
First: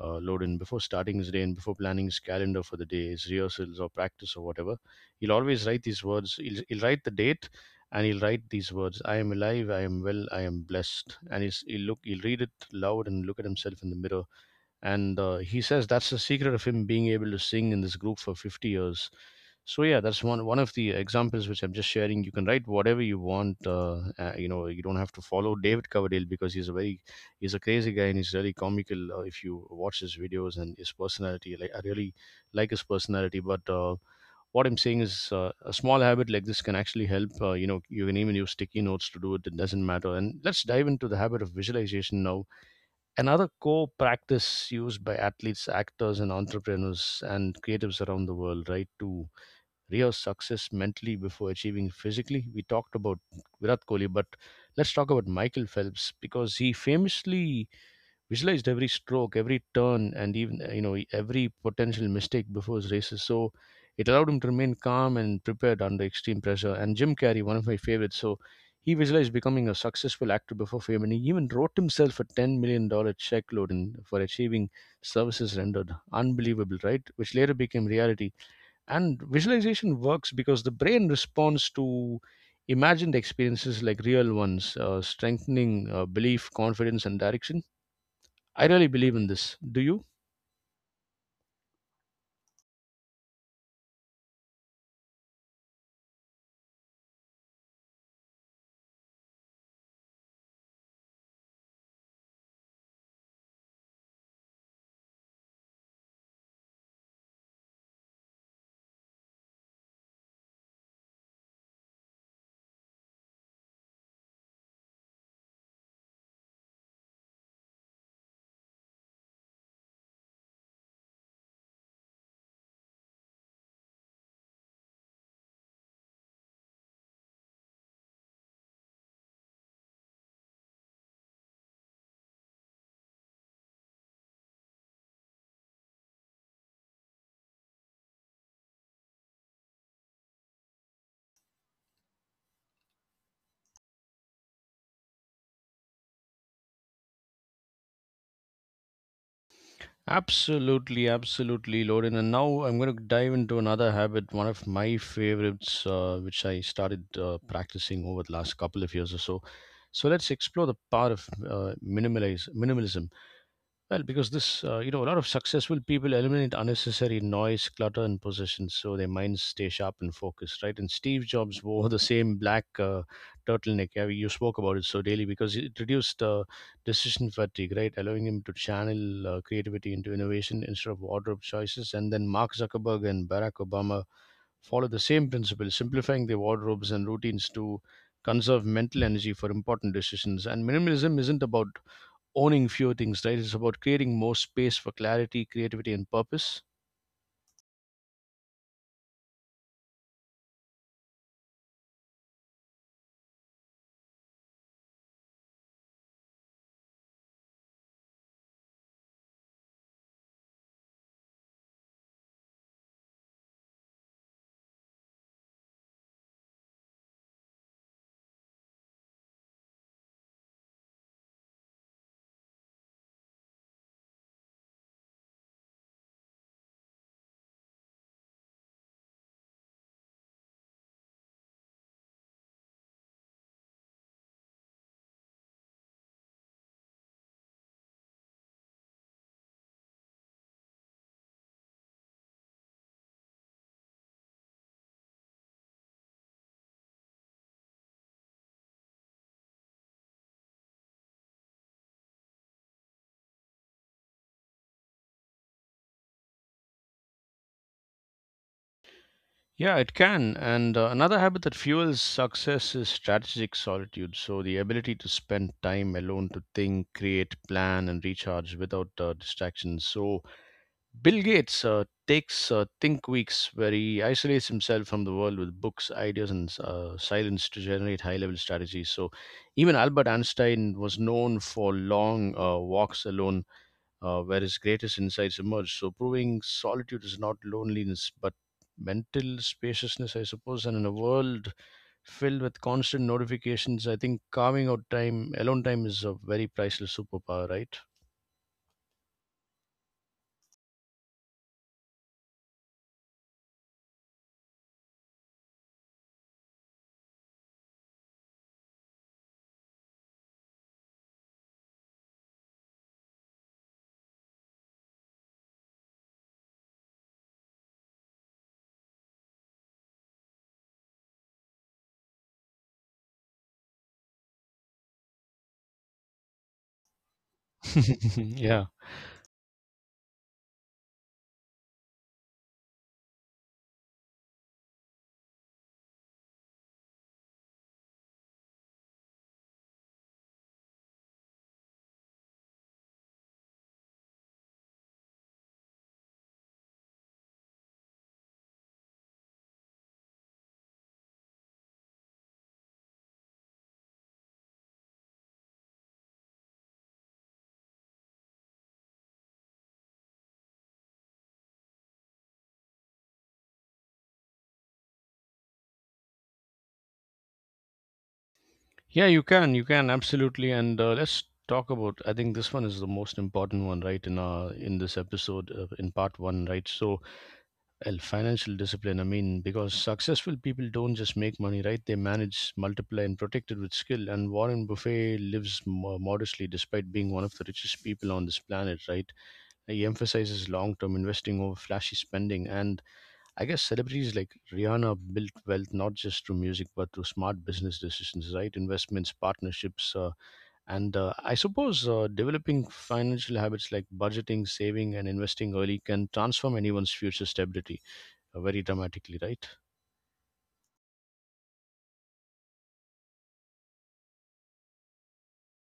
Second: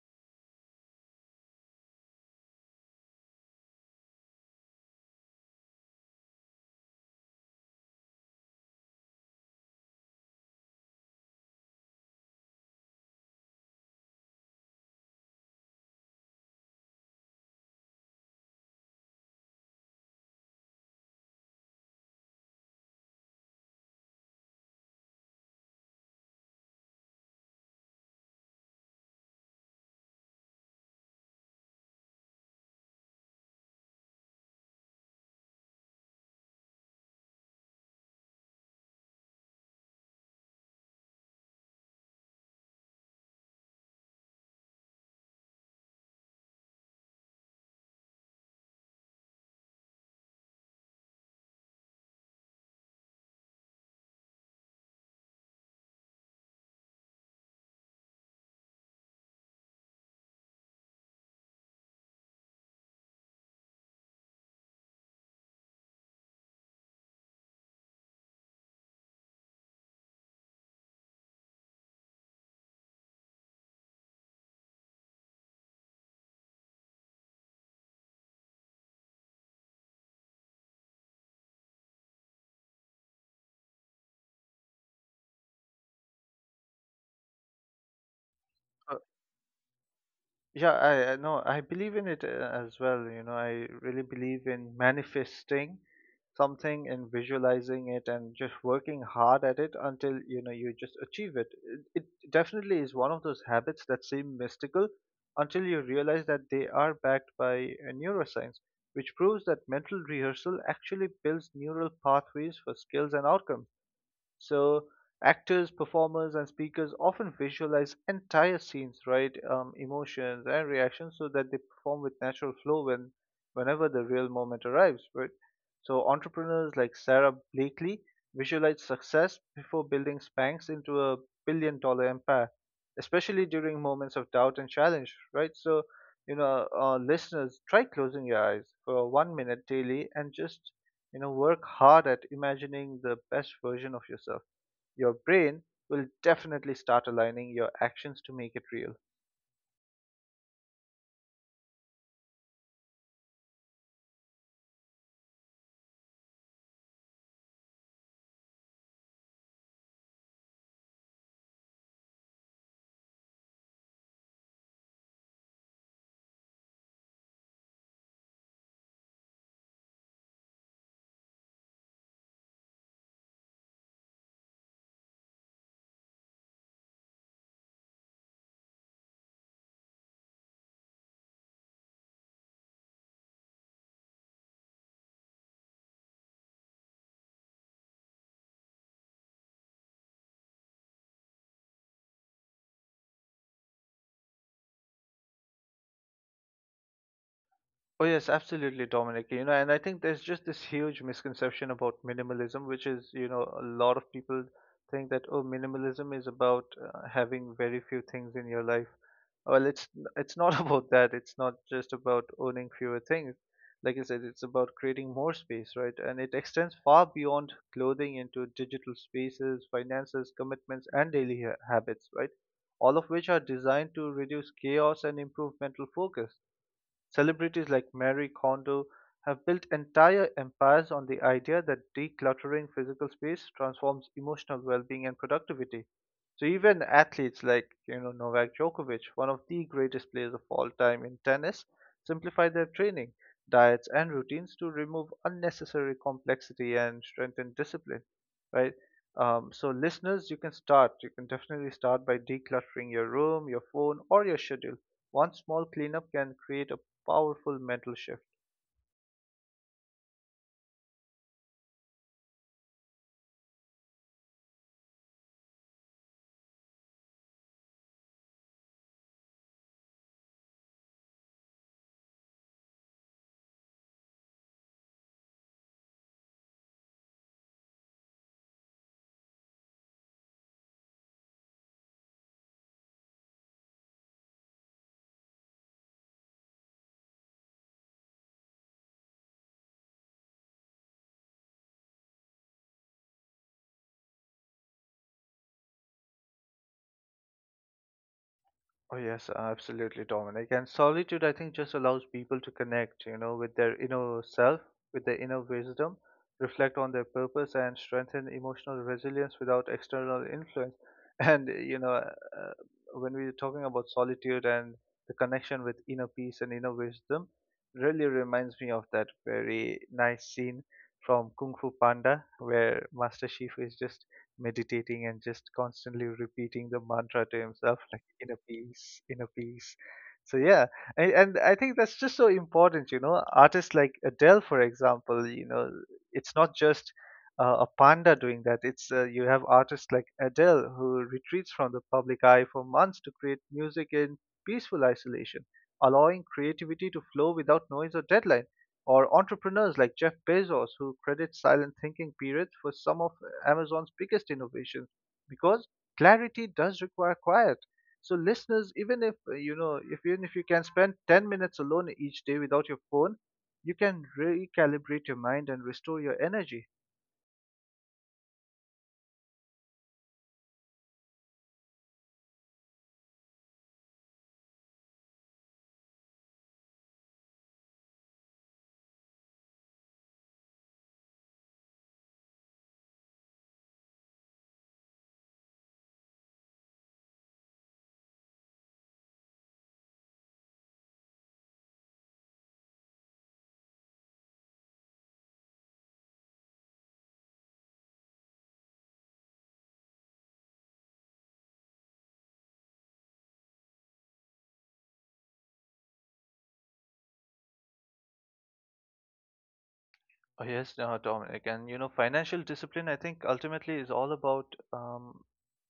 Speaker 1: load in before starting his day and before planning his calendar for the day, his rehearsals or practice or whatever. He'll always write these words. He'll write the date, and he'll write these words: I am alive, I am well, I am blessed. And he'll read it loud and look at himself in the mirror, and he says that's the secret of him being able to sing in this group for 50 years. So yeah, that's one of the examples which I'm just sharing. You can write whatever you want. You know, you don't have to follow David Coverdale, because he's a very, he's a crazy guy, and he's really comical if you watch his videos and his personality. Like, I really like his personality, but what I'm saying is, a small habit like this can actually help. You know, you can even use sticky notes to do it. It doesn't matter. And let's dive into the habit of visualization now. Another core practice used by athletes, actors, and entrepreneurs and creatives around the world, right, to rehearse success mentally before achieving physically. We talked about Virat Kohli, but let's talk about Michael Phelps, because he famously visualized every stroke, every turn, and even you know, every potential mistake before his races. So it allowed him to remain calm and prepared under extreme pressure. And Jim Carrey, one of my favorites, so he visualized becoming a successful actor before fame, and he even wrote himself a $10 million check, Loden, for achieving services rendered. Unbelievable, right? Which later became reality. And visualization works because the brain responds to imagined experiences like real ones, strengthening belief, confidence, and direction. I really believe in this. Do you?
Speaker 2: Yeah, I know. I believe in it as well. You know, I really believe in manifesting something and visualizing it and just working hard at it until, you know, you just achieve it. It definitely is one of those habits that seem mystical until you realize that they are backed by neuroscience, which proves that mental rehearsal actually builds neural pathways for skills and outcomes. So actors, performers, and speakers often visualize entire scenes, right, emotions and reactions, so that they perform with natural flow whenever the real moment arrives, right? So entrepreneurs like Sarah Blakely visualized success before building Spanx into a billion-dollar empire, especially during moments of doubt and challenge, right? So you know, listeners, try closing your eyes for 1 minute daily and just you know work hard at imagining the best version of yourself. Your brain will definitely start aligning your actions to make it real.
Speaker 1: Absolutely, absolutely, Lauren. And now I'm going to dive into another habit, one of my favorites, which I started practicing over the last couple of years or so. So let's explore the power of minimalism. Well, because this, you know, a lot of successful people eliminate unnecessary noise, clutter, and possessions, so their minds stay sharp and focused, right? And Steve Jobs wore the same black turtleneck. Yeah, you spoke about it, so daily because it reduced decision fatigue, right? Allowing him to channel creativity into innovation instead of wardrobe choices. And then Mark Zuckerberg and Barack Obama follow the same principle, simplifying their wardrobes and routines to conserve mental energy for important decisions. And minimalism isn't about owning fewer things, right? It's about creating more space for clarity, creativity, and purpose.
Speaker 2: Oh, yes, absolutely, Dominic. You know, and I think there's just this huge misconception about minimalism, which is, you know, a lot of people think that, oh, minimalism is about having very few things in your life. Well, it's not about that. It's not just about owning fewer things. Like I said, it's about creating more space, right? And it extends far beyond clothing into digital spaces, finances, commitments, and daily habits, right? All of which are designed to reduce chaos and improve mental focus. Celebrities like Marie Kondo have built entire empires on the idea that decluttering physical space transforms emotional well-being and productivity. So even athletes like, you know, Novak Djokovic, one of the greatest players of all time in tennis, simplify their training, diets and routines to remove unnecessary complexity and strengthen discipline, right? So listeners, you can start. You can definitely start by decluttering your room, your phone, or your schedule. One small cleanup can create a powerful mental shift.
Speaker 1: Yeah, it can. And another habit that fuels success is strategic solitude. So, the ability to spend time alone to think, create, plan, and recharge without distractions. So, Bill Gates takes think weeks where he isolates himself from the world with books, ideas, and silence to generate high level strategies. So, even Albert Einstein was known for long walks alone where his greatest insights emerge. So, proving solitude is not loneliness, but mental spaciousness, I suppose. And in a world filled with constant notifications, I think carving out time, alone time, is a very priceless superpower, right?
Speaker 2: Oh, yes, absolutely, Dominic. And solitude, I think, just allows people to connect, you know, with their inner self, with their inner wisdom, reflect on their purpose, and strengthen emotional resilience without external influence. And, you know, when we're talking about solitude and the connection with inner peace and inner wisdom, really reminds me of that very nice scene from Kung Fu Panda, where Master Shifu is just meditating and just constantly repeating the mantra to himself, like inner
Speaker 1: Yeah.
Speaker 2: peace, inner peace. So yeah, and I think that's just so important, you know. Artists like Adele, for example, you know, it's not just a panda doing that. It's you have artists like Adele who retreats from the public eye for months to create music in peaceful isolation, allowing creativity to flow without noise or deadline. Or entrepreneurs like Jeff Bezos who credits silent thinking periods for some of Amazon's biggest innovation, because clarity does require quiet. So listeners, even if you can spend 10 minutes alone each day without your phone, you can recalibrate your mind and restore your energy.
Speaker 1: Yeah, you can absolutely. And let's talk about. I think this one is the most important one, right? In our, in this episode, in part one, right? So, well, financial discipline. I mean, because successful people don't just make money, right? They manage, multiply, and protect it with skill. And Warren Buffet lives modestly despite being one of the richest people on this planet, right? He emphasizes long term investing over flashy spending. And I guess celebrities like Rihanna built wealth not just through music, but through smart business decisions, right? Investments, partnerships, and I suppose developing financial habits like budgeting, saving, and investing early can transform anyone's future stability very dramatically, right?
Speaker 2: Oh, yes, Dominic. And you know, financial discipline, I think, ultimately is all about um,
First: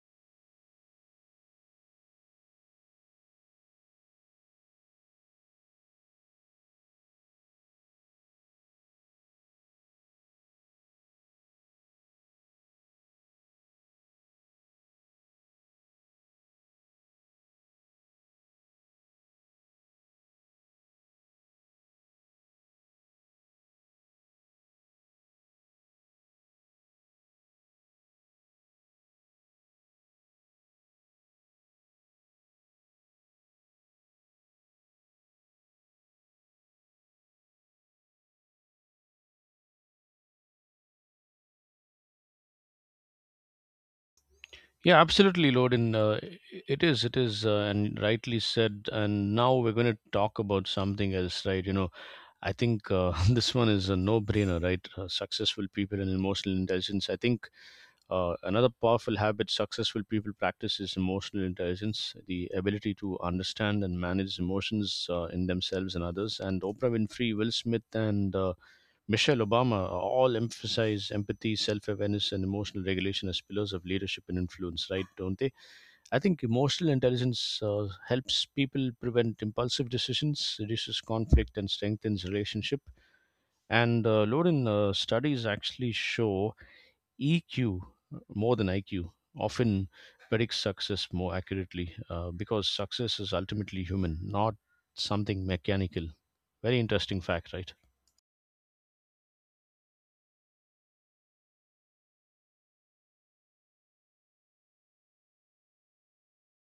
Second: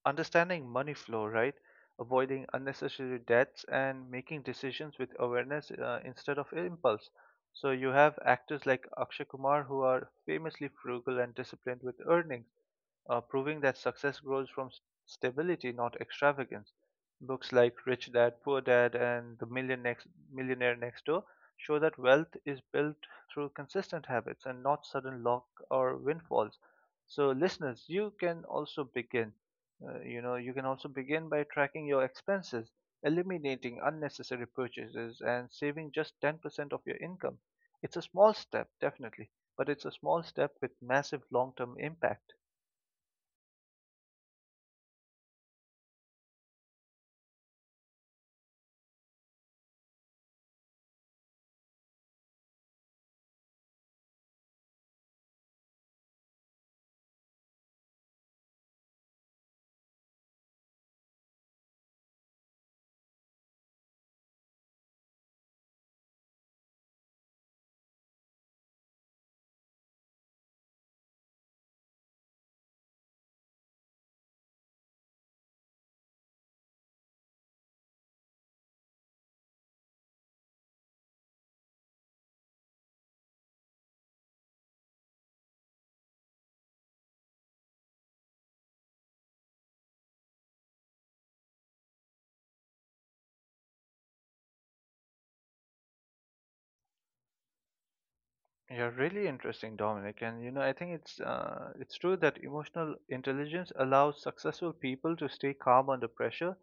Speaker 2: understanding money flow, right? Avoiding unnecessary debts and making decisions with awareness instead of impulse. So you have actors like Akshay Kumar who are famously frugal and disciplined with earnings, proving that success grows from stability, not extravagance. Books like Rich Dad, Poor Dad, and Millionaire Next Door show that wealth is built through consistent habits and not sudden luck or windfalls. So, listeners, you can also begin by tracking your expenses, eliminating unnecessary purchases, and saving just 10% of your income. It's a small step, definitely, but it's a small step with massive long term impact.
Speaker 1: Yeah, absolutely, Lodin. It is, it is, and rightly said. And now we're going to talk about something else, right? You know, I think this one is a no-brainer, right? Successful people and emotional intelligence. I think another powerful habit successful people practice is emotional intelligence, the ability to understand and manage emotions in themselves and others. And Oprah Winfrey, Will Smith, and Michelle Obama all emphasize empathy, self awareness, and emotional regulation as pillars of leadership and influence, right? Don't they? I think emotional intelligence helps people prevent impulsive decisions, reduces conflict, and strengthens relationship. And Lauren, studies actually show EQ more than IQ often predicts success more accurately because success is ultimately human, not something mechanical. Very interesting fact, right?
Speaker 2: Yeah, really interesting, Dominic. And you know, I think it's true that emotional intelligence allows successful people to stay calm under pressure,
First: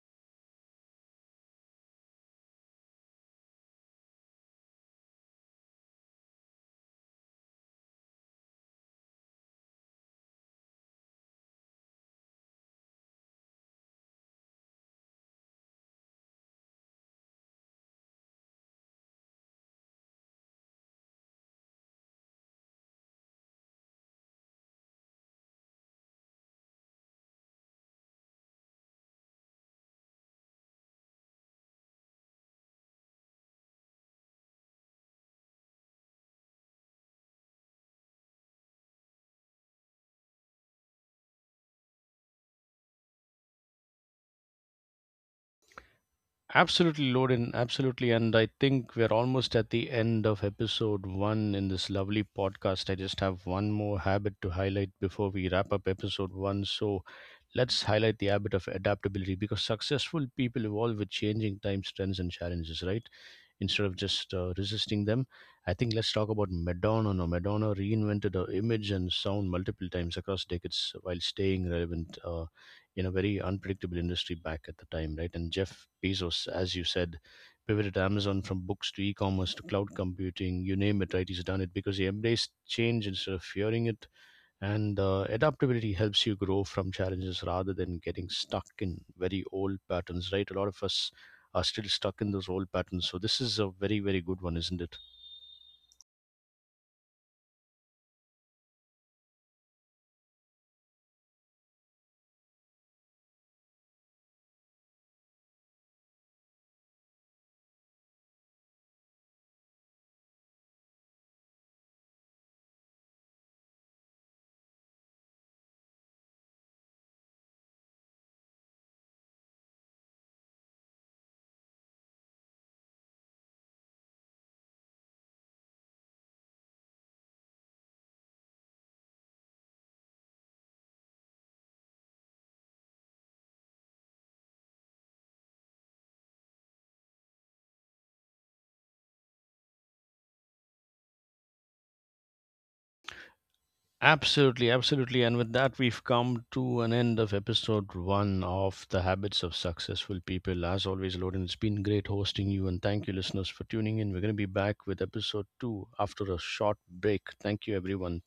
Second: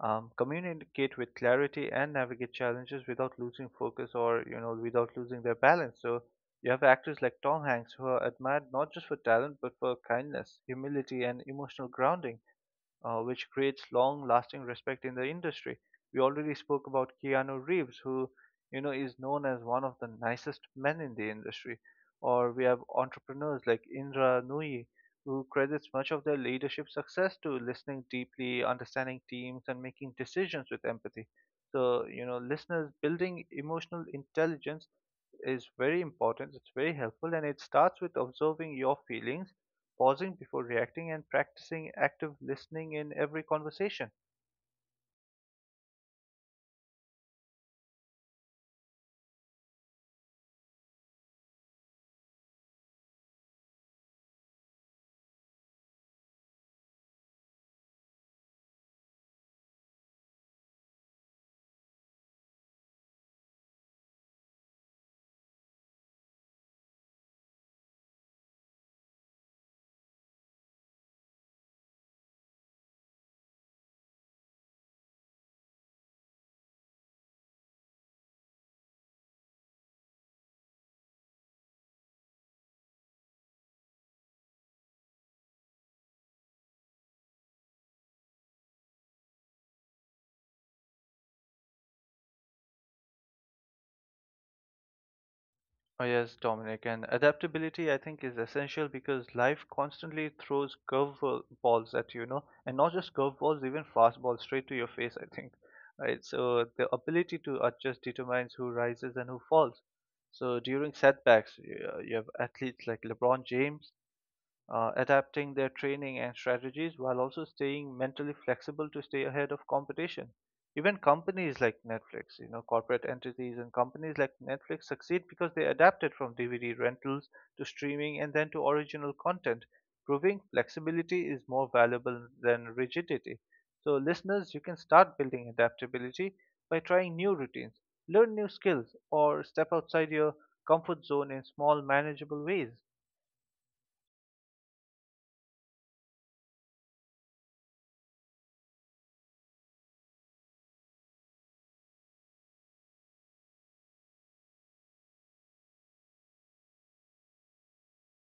Speaker 2: communicate with clarity, and navigate challenges without losing focus or you know without losing their balance. So you have actors like Tom Hanks who are admired not just for talent but for kindness, humility, and emotional grounding, which creates long lasting respect in the industry. We already spoke about Keanu Reeves, who you know is known as one of the nicest men in the industry. Or we have entrepreneurs like Indra Nooyi, who credits much of their leadership success to listening deeply, understanding teams, and making decisions with empathy. So, you know, listeners, building emotional intelligence is very important, it's very helpful, and it starts with observing your feelings, pausing before reacting, and practicing active listening in every conversation.
Speaker 1: Absolutely, Loden. Absolutely. And I think we're almost at the end of episode one in this lovely podcast. I just have one more habit to highlight before we wrap up episode one. So let's highlight the habit of adaptability because successful people evolve with changing times, trends, and challenges, right? Instead of just resisting them. I think let's talk about Madonna. Now, Madonna reinvented her image and sound multiple times across decades while staying relevant in a very unpredictable industry back at the time, right? And Jeff Bezos, as you said, pivoted Amazon from books to e-commerce to cloud computing. You name it, right? He's done it because he embraced change instead of fearing it, and adaptability helps you grow from challenges rather than getting stuck in very old patterns, right? A lot of us are still stuck in those old patterns. So, this is a very, very good one, isn't it?
Speaker 2: Oh, yes, Dominic, and adaptability I think is essential because life constantly throws curveballs at you, you know, and not just curveballs, even fastballs straight to your face, I think. Right, so the ability to adjust determines who rises and who falls. So during setbacks, you have athletes like LeBron James adapting their training and strategies while also staying mentally flexible to stay ahead of competition. Even companies like Netflix, you know, corporate entities and companies like Netflix succeed because they adapted from DVD rentals to streaming and then to original content, proving flexibility is more valuable than rigidity. So, listeners, you can start building adaptability by trying new routines, learn new skills, or step outside your comfort zone in small, manageable ways.
Speaker 1: Absolutely, absolutely. And with that, we've come to an end of episode one of The Habits of Successful People. As always, Loden, it's been great hosting you. And thank you, listeners, for tuning in. We're going to be back with episode two after a short break. Thank you, everyone.